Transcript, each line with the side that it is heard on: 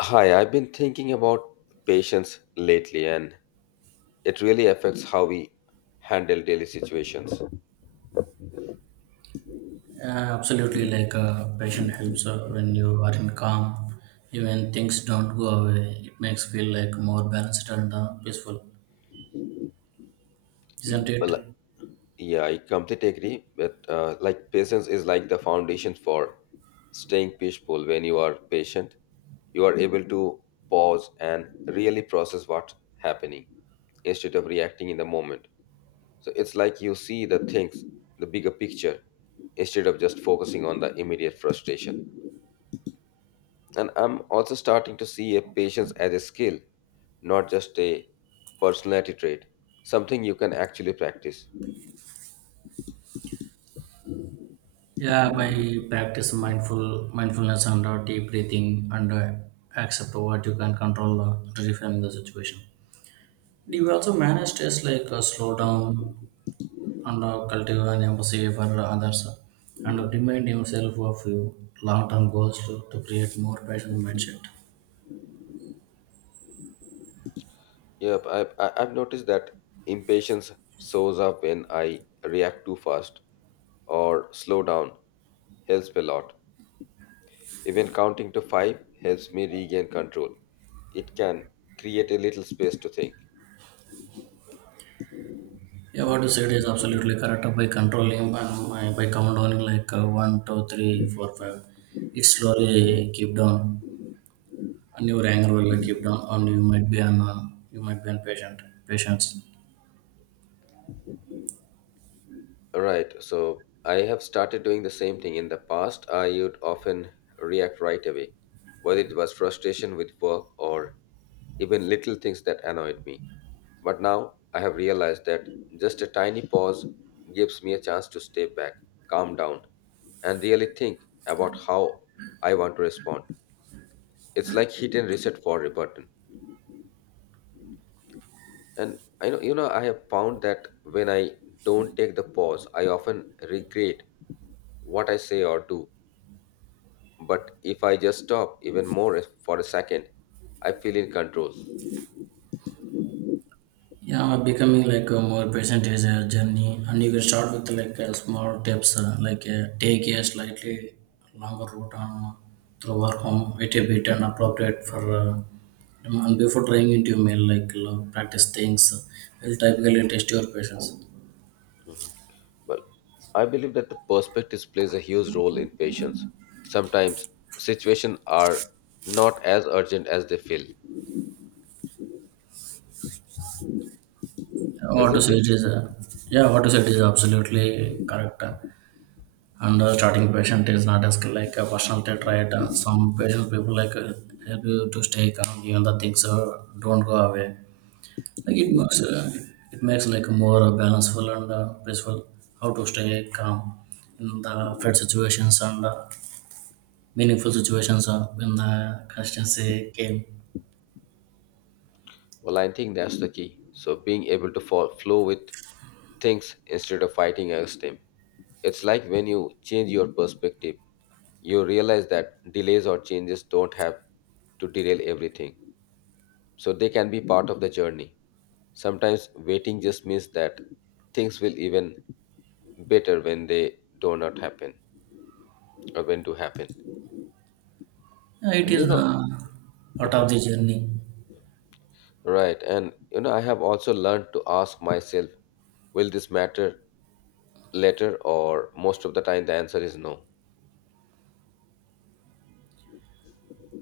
left: Hi, I've been thinking about patience lately, and it really affects how we handle daily situations.
right: Absolutely, like passion helps when you are in calm, even things don't go away. It makes feel like more balanced and peaceful, isn't it?
left: Well, yeah, I completely agree. But patience is like the foundation for staying peaceful. When you are patient, you are able to pause and really process what's happening instead of reacting in the moment. So it's like you see the things, the bigger picture, instead of just focusing on the immediate frustration. And I'm also starting to see a patience as a skill, not just a personality trait, something you can actually practice.
right: Yeah, by practice mindfulness and deep breathing and accept what you can control to reframe the situation. Do you also manage to just, like slow down and cultivate an empathy for others, and remind yourself of your long-term goals to create more passionate mindset?
left: Yep, I've noticed that impatience shows up when I react too fast or slow down, helps a lot. Even counting to five helps me regain control. It can create a little space to think.
right: Yeah, what you said is absolutely correct. By controlling and by counting like one, two, three, four, five, it slowly keep down, and your anger will keep down, and you might be on patient patience.
left: Right. So I have started doing the same thing. In the past, I would often react right away, whether it was frustration with work or even little things that annoyed me. But now I have realized that just a tiny pause gives me a chance to step back, calm down, and really think about how I want to respond. It's like hit and reset for a button. And I know I have found that when I don't take the pause, I often regret what I say or do. But if I just stop even more for a second, I feel in control.
right: Yeah, becoming like a more patient is a journey, and you can start with like a small tips, like take a slightly longer route on through work home, wait a bit and appropriate for, and before trying into your mail, like practice things will typically test your patience.
left: Well, I believe that the perspective plays a huge role in patience. Sometimes situations are not as urgent as they feel,
right: What to
left: isn't
right: say
left: it?
right: it is, Yeah, what to say it is absolutely correct. And starting patient is not as like a personal trait, right? Some patient people like help you to stay calm even the things don't go away. Like it makes uh, it makes like a more balanceful and peaceful. How to stay calm in the fed situations and meaningful situations in the constancy came.
left: Well, I think that's the key. So being able to fall, flow with things instead of fighting against them. It's like when you change your perspective, you realize that delays or changes don't have to derail everything. So they can be part of the journey. Sometimes waiting just means that things will even better when they do not happen or when to happen.
right: Yeah, it
left: And you
right: is
left: know,
right: part of
left: mhm,
right: the journey.
left: right. And you know, I have also learned to ask myself, will this matter later? Or most of the time, the answer is no.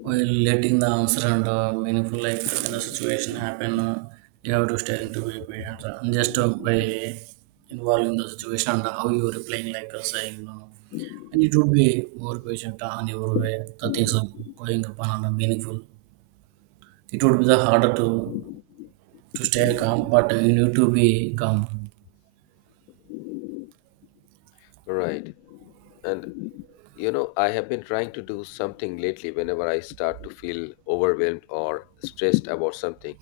right: While letting the answer and meaningful life in the situation happen, you have to stay into be patient and just by involving the situation and how you are replying, like saying no. And it would be more patient on your way, the things are going upon and are meaningful. It would be the harder to stay calm, but you need to be calm.
left: Right. And you know, I have been trying to do something lately whenever I start to feel overwhelmed or stressed about something.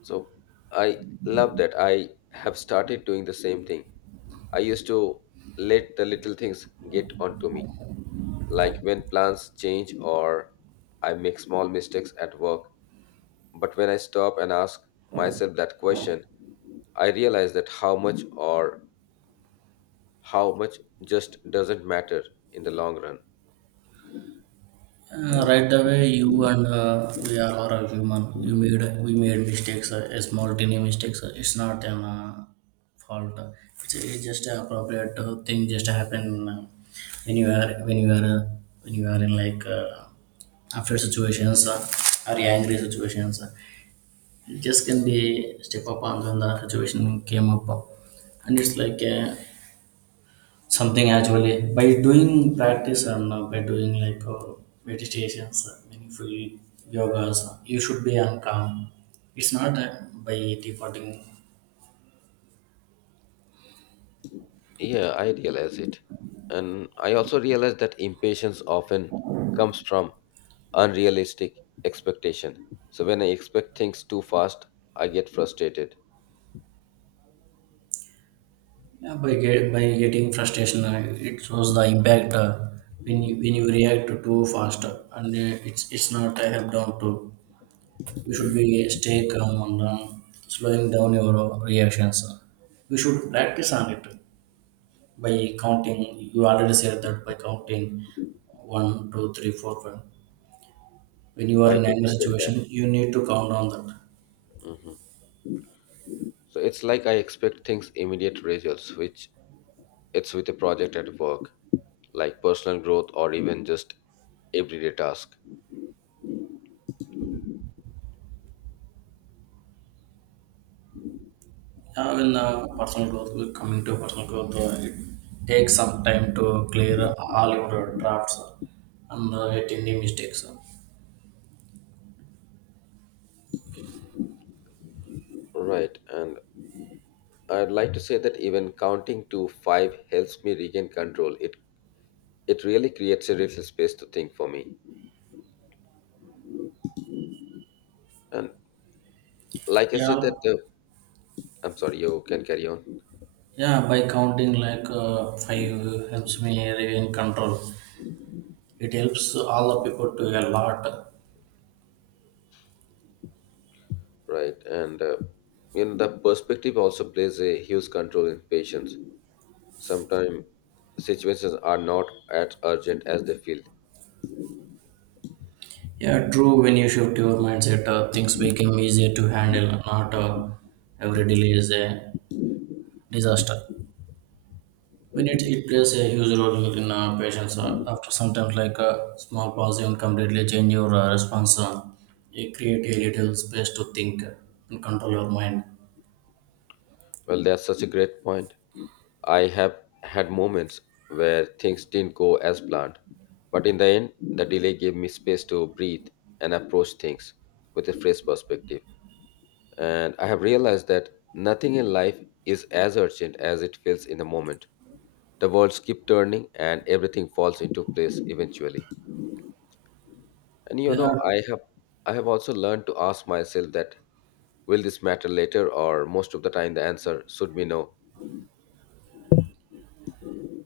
left: So I love that I have started doing the same thing. I used to let the little things get onto me, like when plans change or I make small mistakes at work. But when I stop and ask myself that question, I realize that how much or how much just doesn't matter in the long run.
right: Right away, you and we are all are human. You made We made mistakes, a small tiny mistakes. It's not an fault. It's just a appropriate thing just happen when you are when you are uh, when you are in like unfair situations or angry situations. You just can be step up on when the situation came up, and it's like. Something actually by doing practice and by doing like meditations, meaningful yogas, you should be on calm. It's not that by defaulting,
left: Yeah, I realize it. And I also realize that impatience often comes from unrealistic expectation. So when I expect things too fast, I get frustrated.
right: yeah, by getting frustration, it shows the impact when you react to too fast, and it's not a help down to. You should be stay calm and slowing down your reactions. You should practice on it. By counting you already said that by counting one two three four five when you are
left: I
right: in any
left: totally get that.
right: situation you need to count on that.
left: Hmm. So it's like I expect things immediate results, which it's with a project at work, like personal growth or even just everyday task.
right: Yeah, when personal growth, it takes some time to clear all your drafts and get any mistakes.
left: Right. And I'd like to say that even counting to five helps me regain control. It really creates a little space to think for me. And like I said
right: yeah
left: that I'm sorry, you can carry on.
right: yeah by counting like five helps me in control. It helps all the people to a lot.
left: Right, and you know the perspective also plays a huge control in patience. Sometimes situations are not as urgent as they feel.
right: Yeah, true. When you shift your mindset, things become easier to handle. Not every delay is a disaster. When it plays a huge role in patients, after sometimes like a small pause, even completely change your response. You create a little space to think and control your mind.
left: Well, that's such a great point. I have had moments where things didn't go as planned, but in the end the delay gave me space to breathe and approach things with a fresh perspective. And I have realized that nothing in life is as urgent as it feels in the moment. The worlds keep turning and everything falls into place eventually. And you
right: Yeah,
left: know, I have also learned to ask myself that will this matter later? Or most of the time the answer should be no.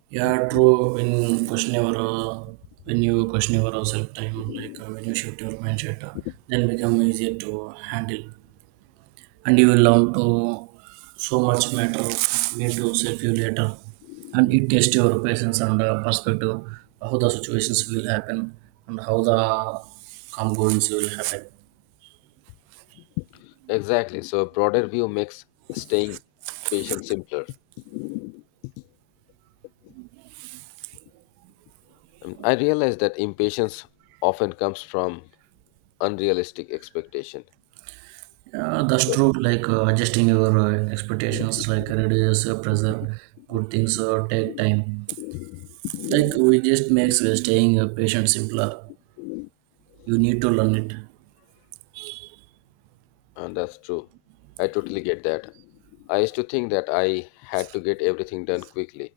right: yeah, true. When you question your self time, like when you shift your mindset, then become easier to handle. And you will learn to so much matter need to save you later. And it tests your patience and perspective, how the situations will happen and how the components will happen.
left: Exactly, so a broader view makes staying patient simpler. I realize that impatience often comes from unrealistic expectation.
right: Yeah, that's
left: So,
right: true, like adjusting your expectations like reduces pressure. Good things take time. Like we just makes staying patient simpler. You need to learn it.
left: and that's true. I totally get that. I used to think that I had to get everything done quickly,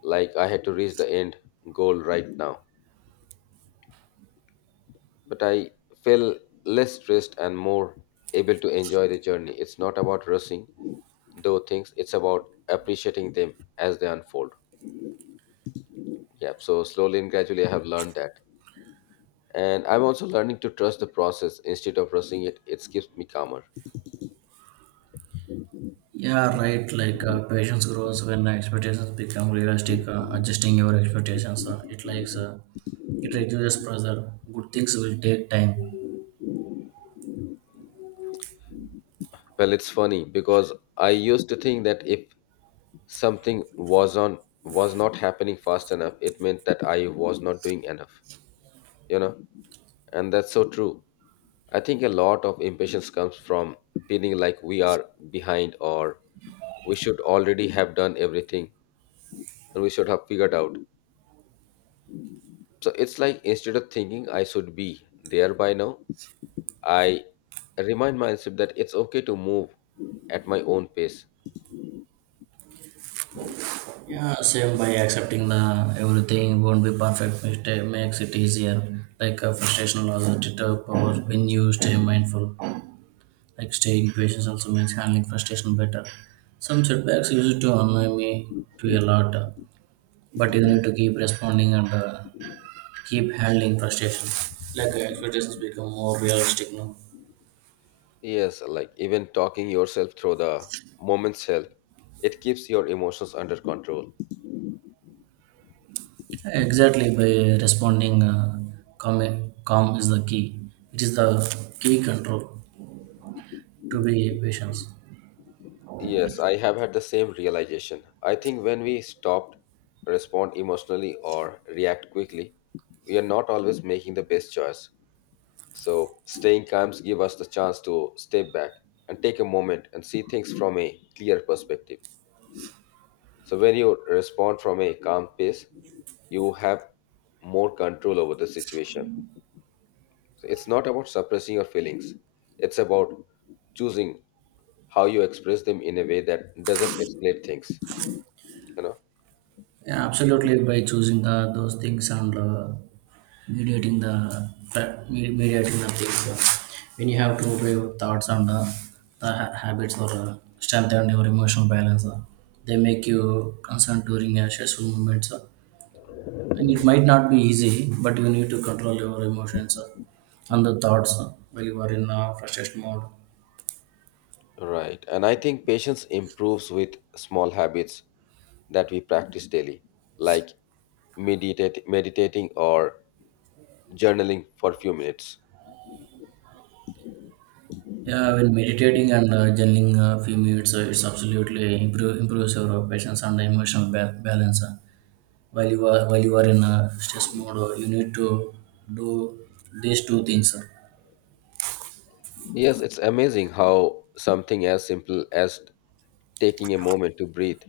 left: like I had to reach the end goal right now. But I feel less stressed and more able to enjoy the journey. It's not about rushing, though things, it's about appreciating them as they unfold. Yeah, so slowly and gradually, I have learned that. And I'm also learning to trust the process instead of rushing it. It keeps me calmer.
right: Yeah, right. Like patience grows when expectations become realistic. Adjusting your expectations, it reduces pressure. Good things will take time.
left: Well, it's funny because I used to think that if something was on was not happening fast enough, it meant that I was not doing enough. You know, and that's so true. I think a lot of impatience comes from feeling like we are behind or we should already have done everything and we should have figured out. So it's like instead of thinking I should be there by now, I remind myself that it's okay to move at my own pace.
right: Yeah, same by accepting the everything won't be perfect. Mistake makes it easier. Like frustration loses it up or when you stay mindful. Like staying patient also makes handling frustration better. Some setbacks used to annoy me to a lot, but you need to keep responding and keep handling frustration. Like expectations become more realistic now.
left: Yes, like even talking yourself through the moment's help, it keeps your emotions under control.
right: Exactly by responding calm, calm is the key. It is the key control to be patient.
left: Yes, I have had the same realization. I think when we stop, respond emotionally, or react quickly, we are not always making the best choice. So, staying calm gives us the chance to step back and take a moment and see things from a clear perspective. So, when you respond from a calm pace, you have more control over the situation. So it's not about suppressing your feelings, it's about choosing how you express them in a way that doesn't escalate things, you know.
right: Yeah, absolutely by choosing those things and mediating the things. When you have to brave thoughts and the habits or strengthen your emotional balance, they make you concerned during a stressful moments. And it might not be easy, but you need to control your emotions and the thoughts while you are in frustration mode.
left: Right. And I think patience improves with small habits that we practice daily, like meditating or journaling for a few minutes.
right: Yeah, when meditating and journaling a few minutes, it's absolutely improves your patience and emotional balance. While you are in a stress mode, you need to do these two things.
left: Yes, it's amazing how something as simple as taking a moment to breathe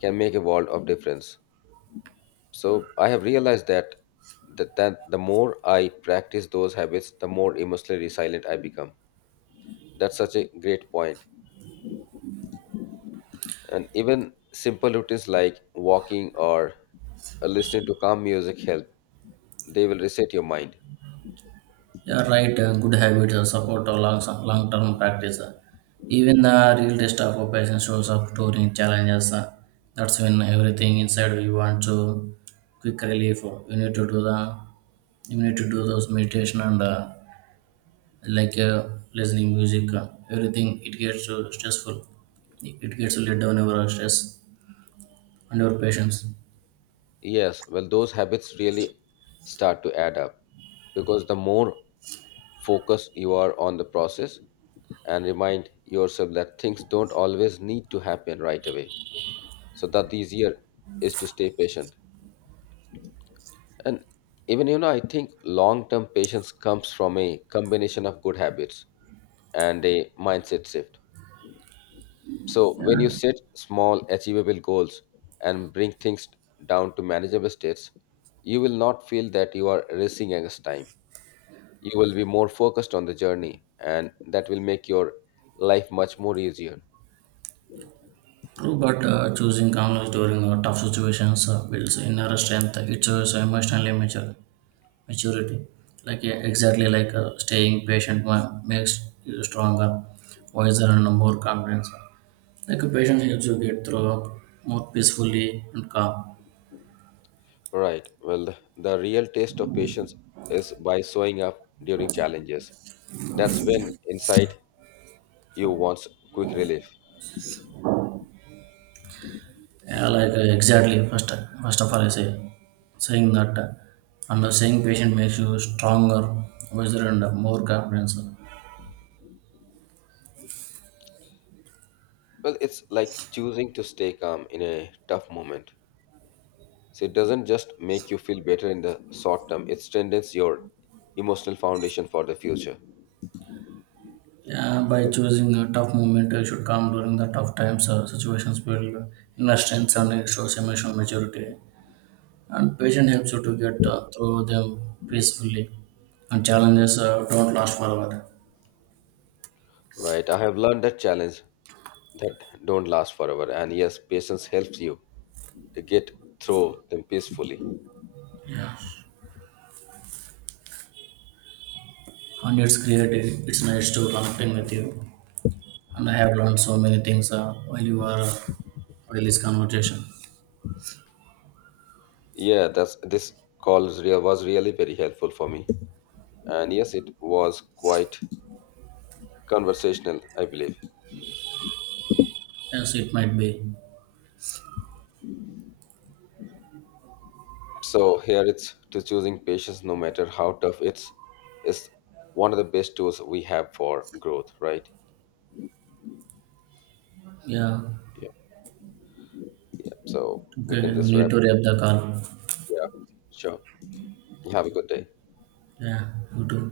left: can make a world of difference. So I have realized that that the more I practice those habits, the more emotionally resilient I become. That's such a great point. And even simple routines like walking or listening to calm music help. They will reset your mind.
right: Yeah, right. Good habits support or long term practice. Even the real test of operation shows up during challenges. That's when everything inside we want to quick relief. You need to do those meditation and like listening music. Everything it gets stressful. It gets let down your stress and your patience.
left: Yes, well, those habits really start to add up because the more focused you are on the process and remind yourself that things don't always need to happen right away. So that the easier is to stay patient. And even you know, I think long term patience comes from a combination of good habits and a mindset shift. So when you
right: Yeah,
left: set small achievable goals and bring things down to manageable states, you will not feel that you are racing against time. You will be more focused on the journey and that will make your life much more easier.
right: true, but choosing calmness during tough situations builds inner strength. It's emotionally mature. maturity. Like, yeah, exactly, like staying patient makes you stronger, wiser and more confident. Like a patient helps you get through more peacefully and calm.
left: Right. Well, the real test of patience is by showing up during challenges. That's when inside you wants quick relief.
right: Yeah, like exactly, first of all I saying that, and the saying patient makes you stronger, wiser and more confident.
left: Well, it's like choosing to stay calm in a tough moment. So it doesn't just make you feel better in the short term, it strengthens your emotional foundation for the future.
right: Yeah, by choosing a tough moment you should come during the tough times or situations build inner strength, and it shows emotional maturity. And patience helps you to get through them peacefully, and challenges don't last forever.
left: Right. I have learned that challenge that don't last forever. And yes, patience helps you to get through them peacefully.
right: Yeah, and it's creative, it's nice to connecting with you, and I have learned so many things while you are while this conversation.
left: Yeah, that's this call is real, was really very helpful for me. And yes, it was quite conversational, I believe.
right: Yes, it might be.
left: So here it's to choosing patience no matter how tough it's is one of the best tools we have for growth, right?
right: Yeah,
left: Yeah. Yeah, so we
right: okay,
left: can
right: you
left: just
right: need
left: wrap.
right: to wrap the call.
left: Yeah, sure. You have a good day.
right: Yeah, you too.